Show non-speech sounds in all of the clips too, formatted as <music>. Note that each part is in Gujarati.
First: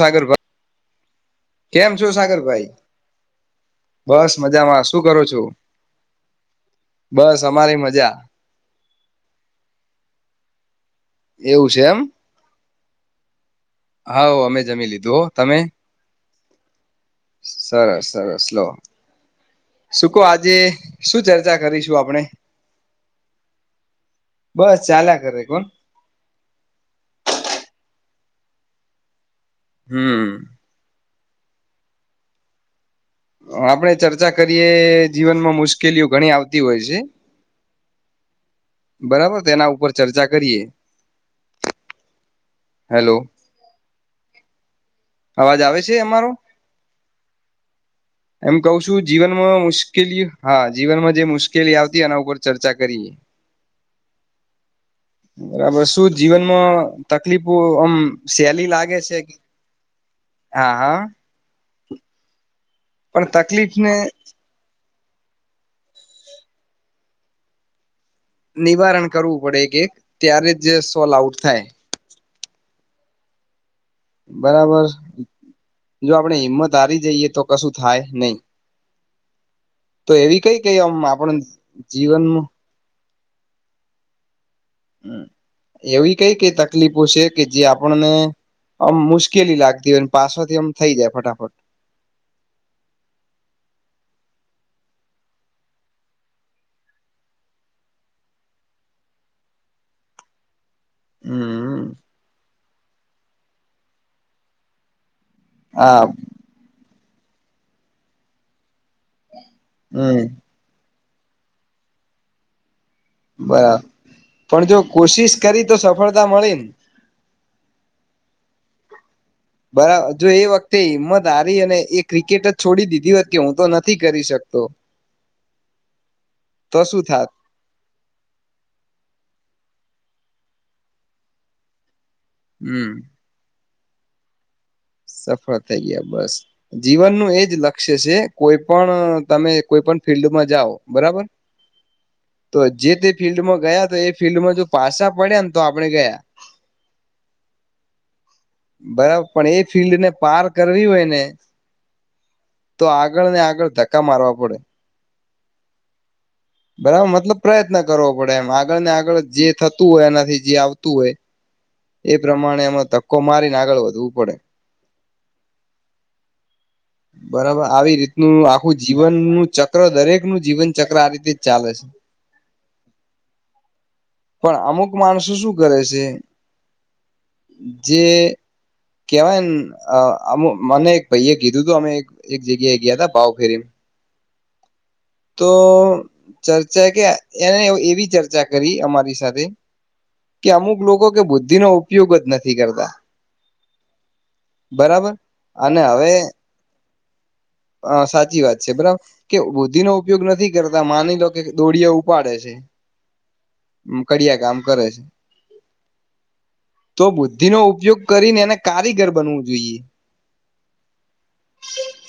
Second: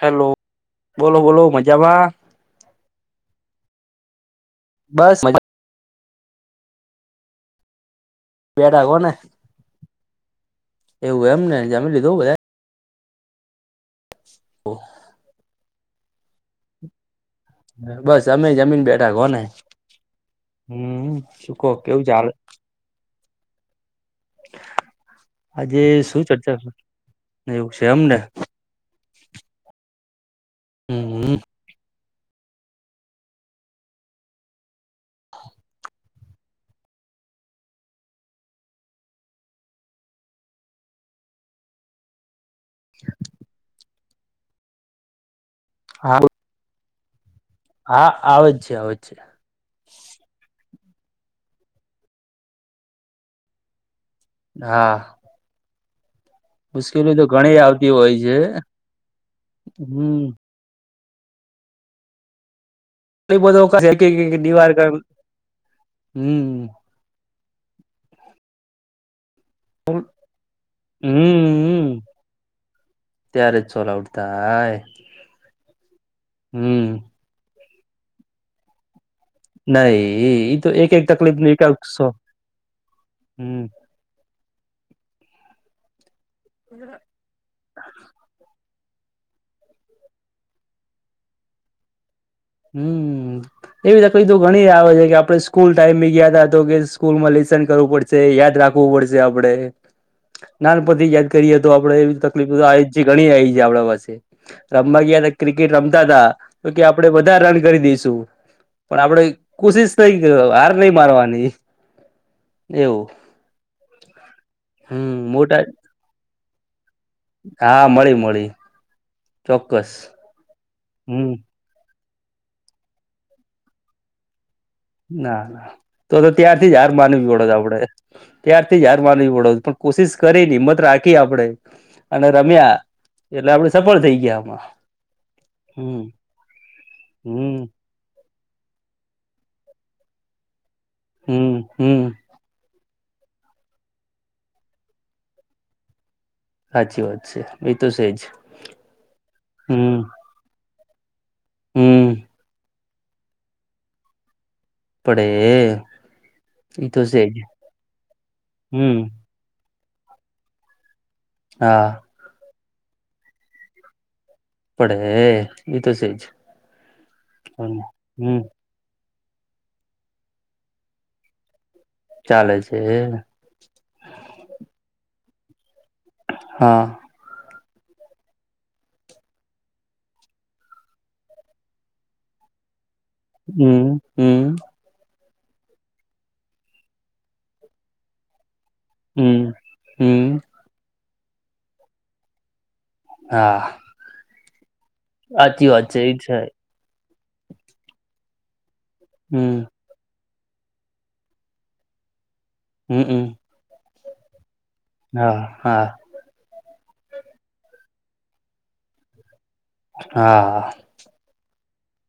હેલો બોલો બોલો કેમ છો મજામાં સાગરભાઈ બસ મજામાં શું બસ કરું મજા છું બસ અમારી મજા બેઠા કોને એવું એમ ને છે જમી એમ લીધું બધા હા અમે જમી લીધું હો તમે સરસ બસ સરસ અમે લો જમીન બેઠા કો ને શું ક આજે હમ શું ચર્ચા કહો કરીશું કેવું આપણે ચાલે બસ ચાલ્યા કરે કોણ આજે શું ચર્ચા કર એવું છે એમને હમ હમ આપણેે ચર્ચા કરીએ જીવનમાં મુશ્કેલીઓ ઘણી આવતી હોય છે હ બરાબર તેના ઉપર ચર્ચા કરીએ હેલો અવાજ આવે છે હા અમારો હા આવે એમ જ છે કવ આવે છું જ છે જીવનમાં મુશ્કેલી હા જીવનમાં જે મુશ્કેલી આવતી એના ઉપર ચર્ચા કરીએ હા બરાબર શું જીવનમાં મુશ્કેલી તો તકલીફો ઘણી આવતી આમ હોય છે સેલી લાગે છે હમ હા હા પણ એ તકલીફને બધો દીવાર હમ નિવારણ કરવું પડે એક એક ત્યારે જ સોલ આઉટ થાય હમ ત્યારે જ સોલા ઉઠતા હાય બરાબર જો આપડે હિંમત હમ હારી જઈએ તો કશું થાય નહી તો નાહી એ એવી કઈ એઈ તો કઈ એક આમ એક આપણ તકલીફ ન એક જીવનમાં હમ એવી કઈ કઈ તકલીફો છે કે જે આપણને આમ મુશ્કેલી લાગતી હોય પાછોથી આમ થઈ જાય ફટાફટ હમ એવી તકલી તો ઘણી આવે છે કે આપડે સ્કૂલ ટાઈમ ી ગયા ત તો કે સ્કૂલ મળી કરવું પડશે યાદ રાખવું પડશે આપડે નાનપથી યાદ કરીએ તો હમ આપડે એવી તકલીફ ઘણી આવી છે આપણા પાસે રામબયા ક્રિકેટ રમતા હા હતા તો કે આપડે બધા રન કરી દઈશું પણ આપણે કોશિશ હમ કઈ હાર નહી મારવાની એવું બરાબર પણ જો કોશિશ હમ મોટા કરી તો સફળતા મળી ને હા મળી મળી ચોક્કસ બરાબર જો એ વખતે હિંમત હમ હારી અને એક ક્રિકેટ જ છોડી દીધી હોત કે હું તો નથી કરી શકતો ના ના તો તો ત્યારથી જ તો હાર શું માનવી થાત પડો છ આપડે ત્યારથી જ હાર માનવી પડો પણ કોશિશ કરી હિમત રાખી આપડે અને રમ્યા હમ એટલે આપણે સફળ થઇ ગયામાં સફળ થઈ ગયા બસ જીવનનુંું એજ હમ લક્ષ્ય છે કોઈ પણ તમે કોઈ પણ ફિલ્ડમાં જાઓ બરાબર હમ હમ તો જે તે ફિલ્ડમાં ગયા તો એ ફિલ્ડમાં જો પાસાા પડ્યા ને તો આપડણે ગયા સાચી વાત છે એ તો છેજ બરાબર પણ એ ફિલ્ડ ને પાર કરવી હોય ને હમ તો આગળ ને આગળ ધક્કા મારવા પડે અ પડે એ તો બરાબર સેજ મતલબ પ્રયત્ન કરવો પડે એમ આગળ ને હમ આગળ જે થ ું હોય એનાથી જે આવતું હોય હા એ પ્રમાણે એમાં ધક્કો મારીને આગળ વધવું પડે પડે એ તો છેજ બરાબર આવી રીતનું આખું જીવન જીવન નું ચક્ર દરેક નું જીવન ચક્ર આ રીતે જ ચાલે છે ચાલે છે પણ અમુક માણસો શું કરે છે હા જે કેવાયમ મને એક ભાઈ એ કીધું તું અમે એક જગ્યાએ ગયા થા હમ. હમ. તો ચર્ચા કે એને એવી ચર્ચા કરી અમારી હમ હમ કે અમુક લોકો કે બુદ્ધિ નો ઉપયોગ જ નથી કરતા. હા બરાબર. સાચી અને વાત છે હવે એ છે હ સાચી વાત છે બરાબર કે હમ બુદ્ધિ નો ઉપયોગ નથી કરતા માની લો કે દોડીિયા ઉપાડે છે. હમ. હમ. કડીિયા ગામ હા હા. તો બુદ્ધિ નો ઉપયોગ કરીને એને કારીગર બનવું હા હા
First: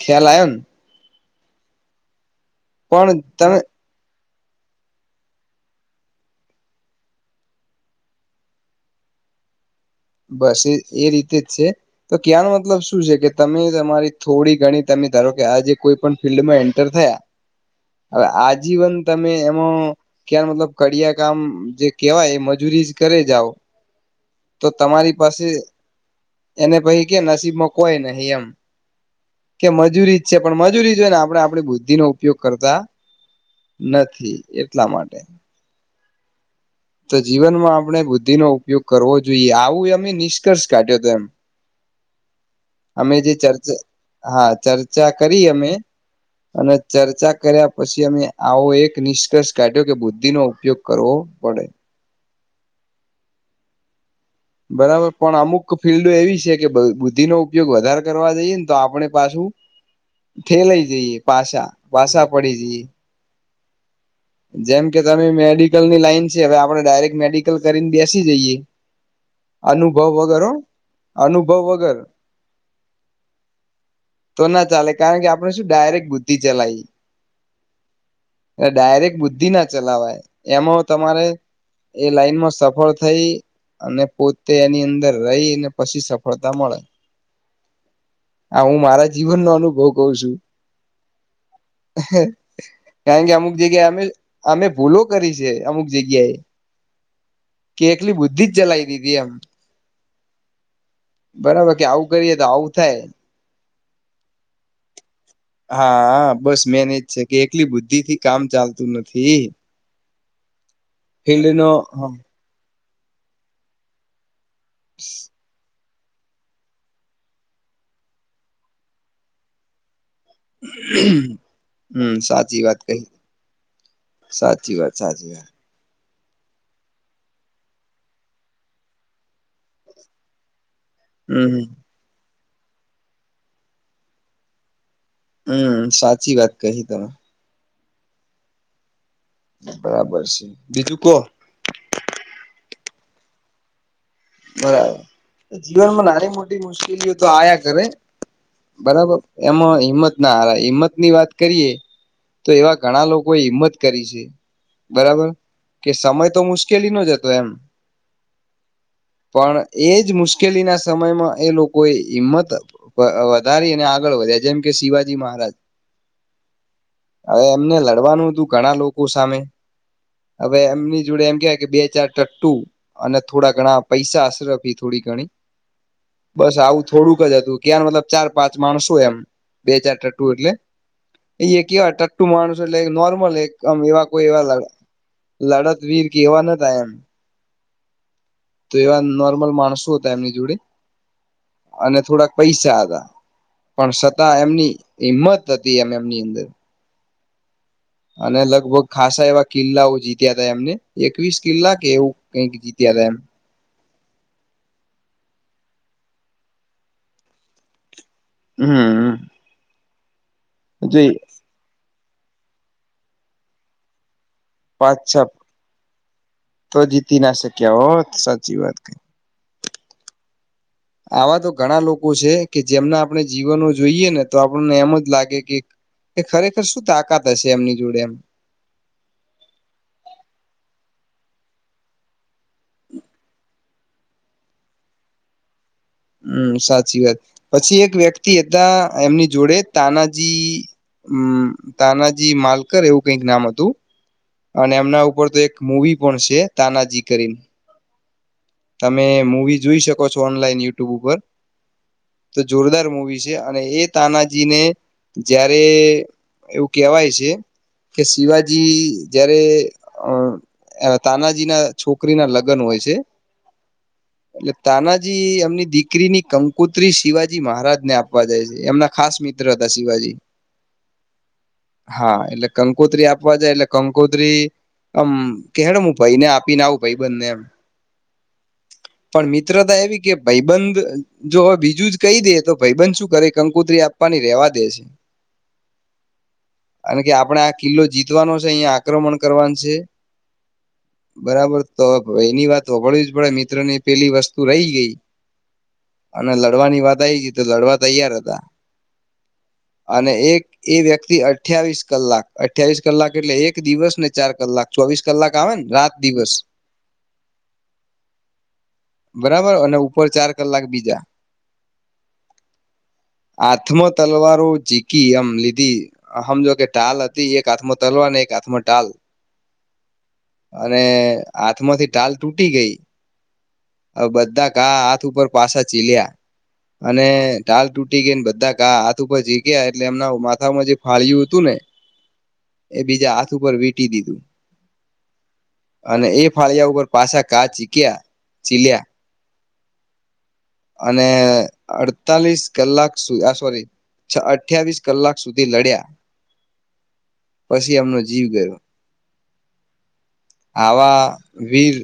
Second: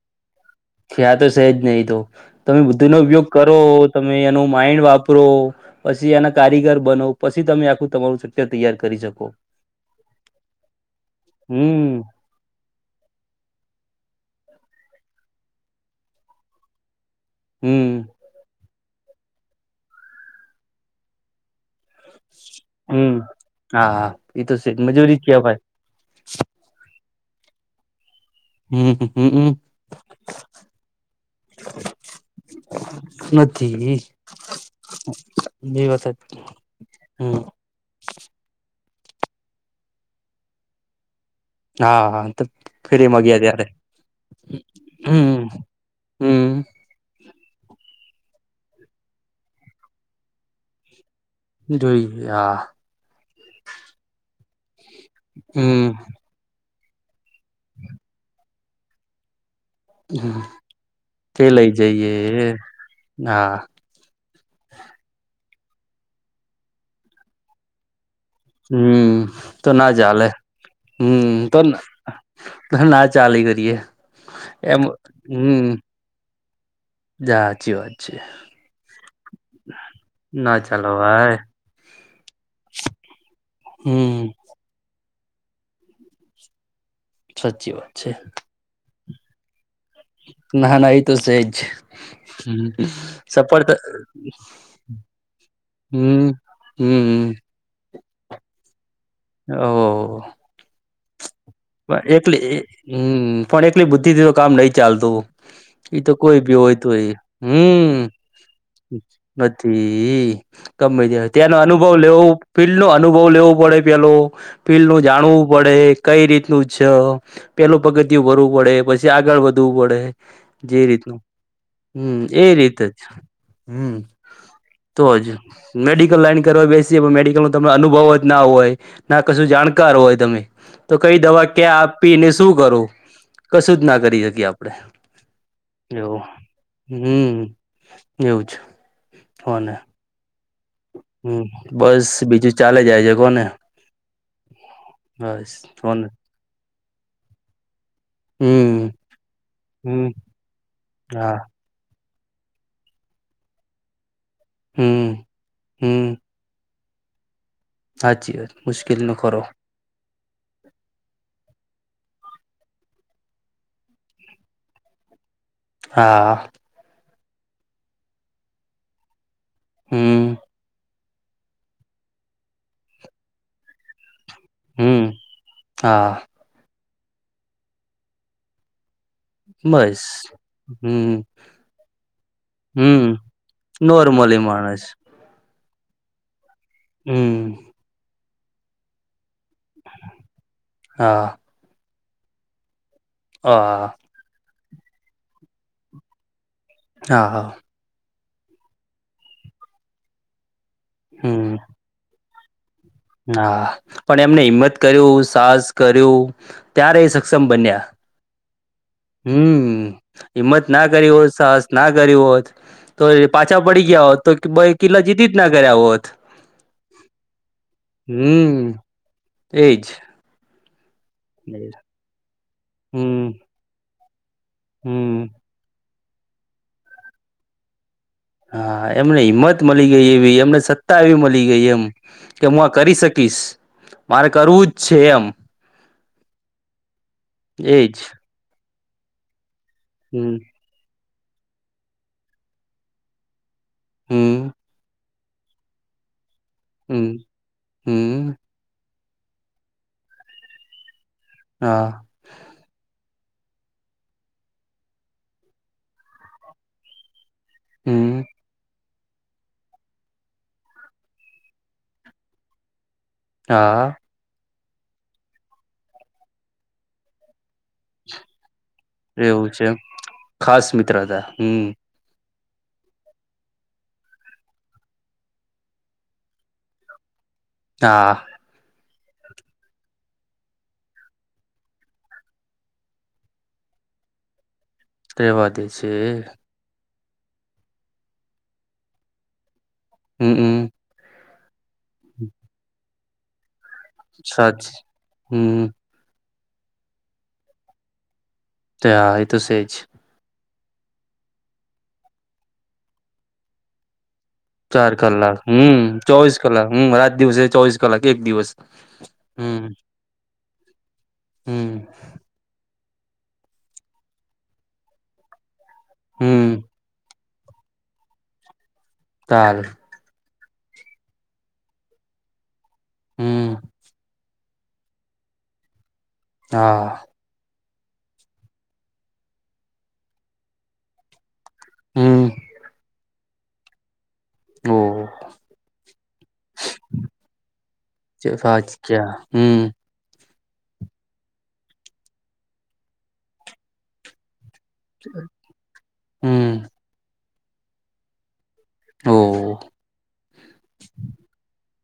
ખિયાલયન. ક્યા તો છેજ નહીિ તો તમે બુદ્ધિ નો ને પણ ઉપયોગ કરો તમે તમે એનો માઇન્ડ વાપરો પછી એના કારીગર બનો પછી તમે આખું તમારું સકર તૈયાર કરી શકો બસ એ એ રીતે જ છે હમ તો ક્યાનો મતલબ શું છે કે તમે તમારી થોડી ગણી તમે ધારો કે આજે કોઈ પણ ફિલ્ડમાં એન્ટર થયા હમ હવે આજીવન તમે એમાં ક્યા મતલબ કિયા કામ જે કેવાય મજ રી કર હમ જાઓ હા હા એ તો છે જ. મજૂરી તમારી જ પાસે કેવાય એને પય કે નસીબમાં કોઈ નહી એમ હમ હમ કે મજૂરી જ છે પણ મજૂરી જોય ને આપણે આપણી બુદ્ધિનો ઉપયોગ કરતા નથી બે નથી એટલા માટે <unintelligible> તો હમ જીવનમાં આપણે બુદ્ધિ નો ઉપયોગ કરવો જોઈએ આવું એમે નિષ્કર્ષ કાઢ્યો હતો એમ હા હા અમે જે ફરીમાંગીયા ત્યારે ચર્ચા હા ચર્ચા હમ કરી અમે અને હમ ચર્ચા કર્યા પછી અમે આવો એક નિષ્કર્ષ કાઢ્યો કે બુદ્ધિ નો ઉપયોગ કરવો પડે. જોઈ હા. બરાબર પણ અમુક હમ ફિલ્ડો એવી છે કે બુદ્ધિ નો ઉપયોગ વધારે કરવા જઈએ ને તો આપણે પાછું ઠેલઈ જઈએ તે પાછા લઈ જઈએ પાછા પડી જઈએ. હા ની લાઈન છે હવે આપણે ડાયરેક્ટ મેડિકલ કરીને બે્યાસ હમ તો ના ચાલે. વગર હો હમ અનુભવ તો વગર ના ચાલે કરીએ. તો ના એમ ચાલે કારણ કે આપણે શું ડાયરેક્ટ બુદ્ધિ ચલાવી. સા સાચી વાત છે. ડાયરેક્ટ બુદ્ધિ ના ચલાવાય ના એમાં ચાલો તમારે ભાઈ એ લાઈનમાં સફળ થઈ અને હમ પોતે એની અંદર રહી ને પછી સફળતા મળે સાચી વાત છે. આ હું મારા જીવનનો અનુભવ ક છું ના ના એ તો સહેજ કારણ કે અમુક જગ્યા સફળતા અમે અમે ભૂલો કરી છે અમુક હમ જગ્યાએ. હમ કે એકલી બુદ્ધિ જ ચલાઈ ઓ બરાબર કે પણ આવું એકલે કરીએ તો આવું થાય હમ પણ એક એટલી બુ્િથી તો કામ નહી ચાલતું ઈતો હા કોઈ ભી બસ હોય મેન તો એ એજ છે કે એકલી હમ, બુદ્ધિ થી કામ ચાલતું નથી નથી. ગી જ ફિલ્ડ ત્યાંનો નો અનુભવ લેવો ફિલ્ડ નો અનુભવ લેવો પડે પેલો ફીડ નું જાણવું પડે, કઈ રીતનું છે, પેલું પગતિું ભરવું પડે, પછી આગળ વધવું પડે, જે રીતનું <unintelligible> હમ એ સાચી વાત રીતે કહી જ હમ સાચી વાત તોજ સાચી વાત મેડિ કલ લાઈન કરવા બેસીએ પણ મેડિકલ નો અનુભવ જ ના હોય ના કશું જાણકાર હોય તમે તો કઈ દવા હમ ક્યાં આપીને શું કરું કશું જ ના કરી શકીએ આપડણે હમ સાચી વાત કહી તમે હમ એવુંજ બરાબર છે બીજું કો હમ બસ બીજું ચાલે જાય છે કોને બરાબર બસ કોને જીવનમાં નાની મોટી મુશ્કેલીઓ તો આયા કરે હમ બરાબર એમાં હમ હિંમત ના હ હિંમત ની વાત હા કરીએ. તો એવા ઘણા લોકોએ હિંમત કરી છે હમ બરાબર કે સમય તો મુશ કેલી જનો હતો એમ. હાચી વા મુશ્કેલ નો ખરો પણ એજ મુશ્કેલીના સમયમાં એ લોકોએ હિંમત વધારી અને આગળ વધ્યા જેમ કે શિવાજી મહારાજ હા. હવે એમને લડવાનું હતું ઘણા લોકો સામે હમ હવે એમની જોડે એમ કવાય કે બે ચાર ટટ્ટુ અને થોડા ઘણા પૈસા હમ થોડી ઘણી હા બસ આવું થોડુંક હતું ક મતલબ ચાર પાંચ માણસો એમ. બે ચાર બસ ટટ્ટુ એટલે હમ એ કિયા અટકતુ માણસો એટલે હમ નોર્મલ એક આમ એવા કોઈ નોર્મલી એવા માણસ. લડત વર કેવા નથ હમ્મ તો એવા નોર્મલ માણસો હતા એમની જોડે હા અને થોડાક પૈસા હતા. હ પણ છતાં એમની હિમત હતી એમ એમની અંદર હા હા. અને લગભગ ખાસા એવા કિલ્લાઓ જીત્યા તા એમને એકવીસ હમ કિલ્લા કે એવું કઈક જીત. હા પણ એમને હિમત કર્યું સાહસ કર્યું. ત્યારે એ સક્ષમ બન્યા હમ્મ હમ હિંમત ના કરી હોત સાહસ ના કરી હોત તો પાછા પડી ગયા હોત તો ભાઈ પાંચ કિલ્લા છ જીતી જ ના કર્યા હોત. બહોત સાચી હમ વાત એજ. આવા તો હમ ઘણા લોકો છે કે જેમના આપણે જીવનો જોઈએ ને તો આપણને એમ જ હમ લાગે કે કે ખરેખર શું તાકાત હશે એમની જોડે એમ હા એમને હિંમત મળી ગઈ એવી એમને સત્તા એવી મળી ગઈ એમ કે હું આ કરી શકીશ મારે કરવું જ છે એમ. હમ સાચી વાત પછી એક એજ વ્યક્તિ હતા એમની જોડે હમ તાનાજી- હમ તાનાજી માલકર એવું કઈક નામ હતું હમ અને એમના ઉ પર તો એક મવી પણ છે. તાનાજી હમ્મ કરીને હમ્મ. તમે મવી જોઈ શકો છો ઓનલાઈન યુટ્યુબ ઉપર હા તો જોરદાર મુવી છે. અને એ તાનાજી ને જયારે એવું કેવાય છે. કે હમ શિવાજી જયારે અ તાનાજી ના છોકરી ના લગ્ન હોય છે. હા. એટલે તાનાજી એમની દીકરીની કંકુત્રી શિવાજી મહા રાજ ને આપવા જાય છે એમના ખાસ મિત્ર એવું છે હતા શિવાજી ખાસ મિત્ર હતા હમ હા એટલે કંકોત્રી આપવા જાય એટલે કંકોત્રી આમ કેડ હું ભાઈને આપીને આવું ભાઈ બંને એમ હા. પણ મિત્રતા એવી કે ભાઈબંધ જો હવે બીજું જ કહી દે તો ભાઈબંધ શું કરે કંકુ આપવાની રવા દે છે. કવા દે છે. અને કે આપડણે આ કિલ્લો જીતવાનો છે અહિયાંયા આક્રમણ કરવાનું છે. હમ્મ હમ્મ. બરાબર તો એની વાત વળવી જ પડે મિત્ર ની પેલી વસ્તુ રહી સાચી ગઈ હમ અને લડવાની વાત આવી ગઈ તો લડવા તૈયાર હતા. તે હા એ તો સજ અને એક એ વ્યક્તિ અઠ્યાવીસ કલાક અઠ્યાવીસ કલાક એટલે એક દિવસને ચાર કલાક હમ દિવસ ચોવીસ કલાક હમ રાત દિવસે ચોવીસ કલાક એક દિવસ બરાબર હમ અને ઉપર ચાર કલાક બીજા હમ હાથમાં તલવાર જીકી આમ લીધી સમમ હમ જો કે ટાલ હતી એક હાથમાં તલવા અને એક હાથમાં ટાલ તાલ અને હાથમાંથી ાલ તૂટી ગઈ હમ બધા કા હાથ ઉપર પાસાા ચીલ્યા હા અને ટાલ તૂટ ટી ગઈ ને બધાા હાથ ઉપર જીગ્યા એટલે એમના માથામાં જે ફાળય્યું હતું ને હમ એ બીજા હાથ ઉપર વીંટી દીધું ઓ અને એ ફાળિયાગર પાછા કાચી ક્યા સાચ હમ અને અડતાલીસ કલાક સુધી આ સોરી અઠવીસ કલાક સુધી લડ્યા હમ પછી એમનો જીવ ગયો ઓ આવા વીર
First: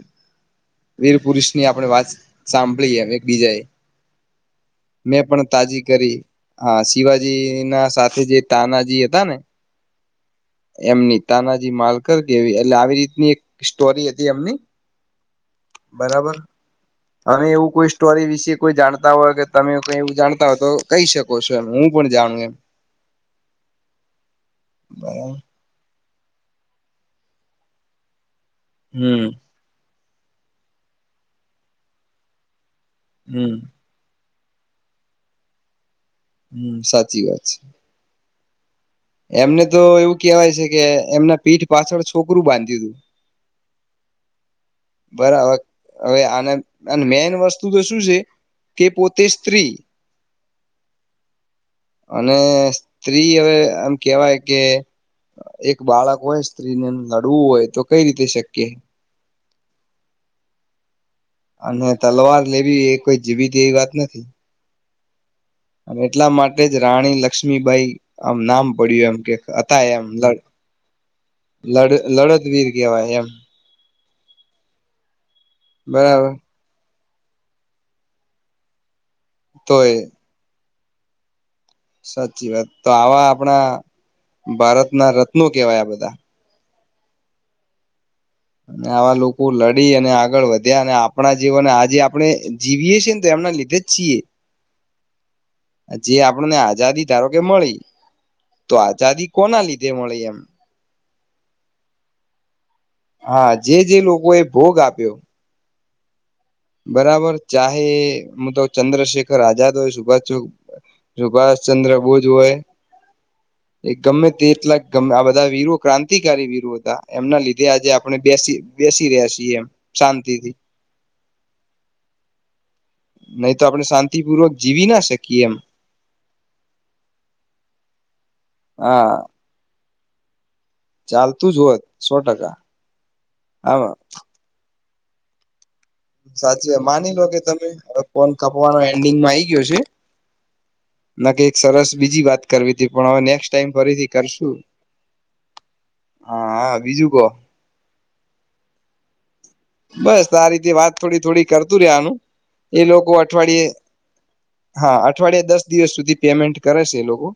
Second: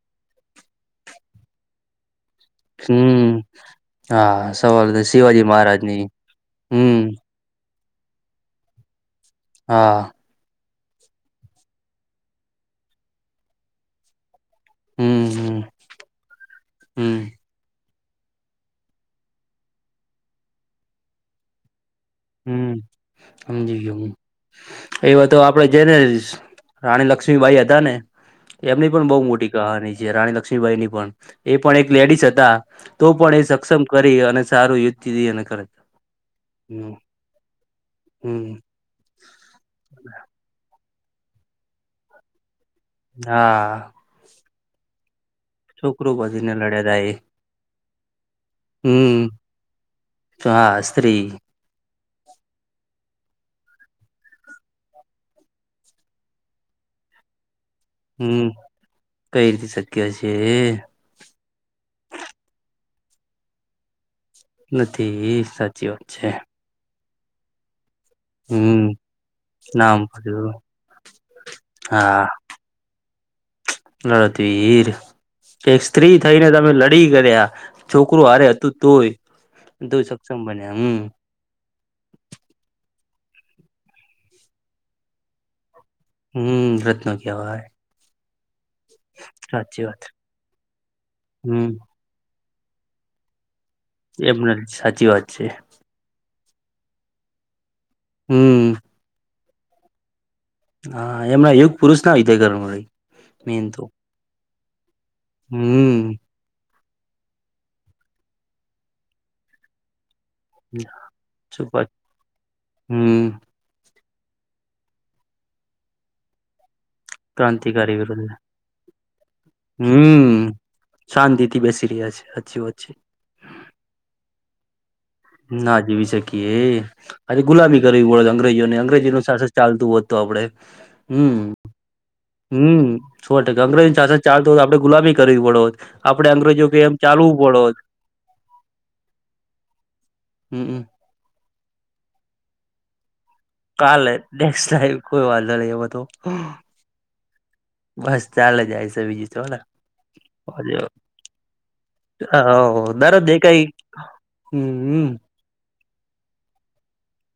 વીર પુરુષની આપણે વાત સાંભળીએમ હમ એકબીજાએ હા સવાલ મેં શિવાજી પણ તાજી મહારાજની કરી હ હમ શિવાજી ના સાથે જે તાનાજી હતા ને હા એમની તાનાજી માલકર કેવી એટલે આવી રીતની એક સ્ટોરી હતી એમની હમ હમ બરાબર હમ અને એવું કોઈ સ્ટોરી વિશે કોઈ જાણતા હોય કે તમે કોઈ એવું જાણતા હોય તો કહી શકો છો એ હું પણ જાણું એમ હમ સમજી ગયયો હ એવા તો બરાબર આપડે જઈને રાણી લક્ષ્મીબાઈ હતા ને એમની પણ બહુ હમ મોટી કહાની છે રાણી લક્ષ્મીબાઈ ની પણ એ પણ એક લેડીસ હતા તો પણ એ હમ સક્ષમ કરી અને સારું યી હતીી એ અને કરરાતા હમ સાચી વાત છે હમ એમને તો એવું કેવાય છે કે એમના પીઠ પાછળ છોકરું બાંધે હા બરાબર છોકરું હવે બધીને લડ્યા આ તા એ મેન વસ્તુ તો શું છે કે પોતે હમ સ્ત્રી હા સ્ત્રી અને સ્ત્રી હવે આમ કેવાય કે એક બાળક હોય સ્ત્રીને લડવું હોય તો કઈ રીતે હમ શક્ય કઈ રીતે શક્ય છે અને તલવાર લેવી એ કોઈ જીવી દે એવી વાત નથી નથી સાચી અને વાત છે એટલા માટે જ રાણી લક્ષ્મીભાઈ આમ નામ હમ પડ્યું એમ કે હતા નામ એમડ પડ્યું લડ લડતવીર કેવાય એમ લડત વર એક સ્ત્રી બરાબર થઈને તમે લડી ડી કર્યા છોકરું હરે હતું તોય તોય સક્ષમ બન્યા હમ સાચી વાત તો આવા આપણા ભારતના રત્નો કેવાયા બધા હમ રત્નો કે આવાજ આવા લોકો લડી અને આગળ વધ્યા અને આપણા જીવન હમ આજે આપણે જીવીી છે તો એમના લીધે જ છીએ એમને સાચી વાત છે આપને આઝાદી ધારો કે મળી તો આઝાદી કોના લીધે મળી એમ હા એમના યુગ પુરુષ ના હોય કરવાર મળ હા જે જે લોકો એ ભોગ આપ્યો હમ બરાબર ચાહે મ તો ચંદ્રશેખર આઝાદ હોય સુભાષ શું વાત સુભાષચંદ્ર બોઝ હોય એક ગમે તેટલાક ગમે આ બધા વીર ક્રાંતિકારી વીર હતા એમના લીધે આજે ક્રાંતિકારી આપણે વિરોધ બેસી બેસી રહ્યા છીએ એમ શાંતિથી અ બેેશસી ર રહયા છે હી વાચી નહી તો આપડણે શાંતિપૂર્વક જીવી ના શકીએ એમ ના જીવી શકીએ એ આજે ગુલામી કરવી પડે અંગ્રેજીઓને અંગ્રેજી ન હા શન ચાલતું હોત તો આપડે હમ ચાલતું જ હોત સો ટકા હમ સો ટ હા અંગ્રેજની સાથે ચાર દિવ આપડે ગુલાબી વી પડ સાચી માની લો કે તમેવે ફન કાપવાનો એન્ડિંગમાં આઈ ગયો છે હમ હમ ના એક સરસ બીજી વાત કરવી હતી પણ ટાઈમ ફરીથી કાને કરશું લાઈ કોઈ વાંધ નહી એ બધું હા હા બીજું કહો બસ ચાલે જાય છે બીજી તોલા બસ આ રીતે વાત થોડી થોડી કરતું રે આનું એ હા લોકો દરરોજ દેખાય અઠવાડિયે હા હમ અઠવાડિયાે દસ દિવસ સુધી પેમેન્ટ કરે છે એ લોકો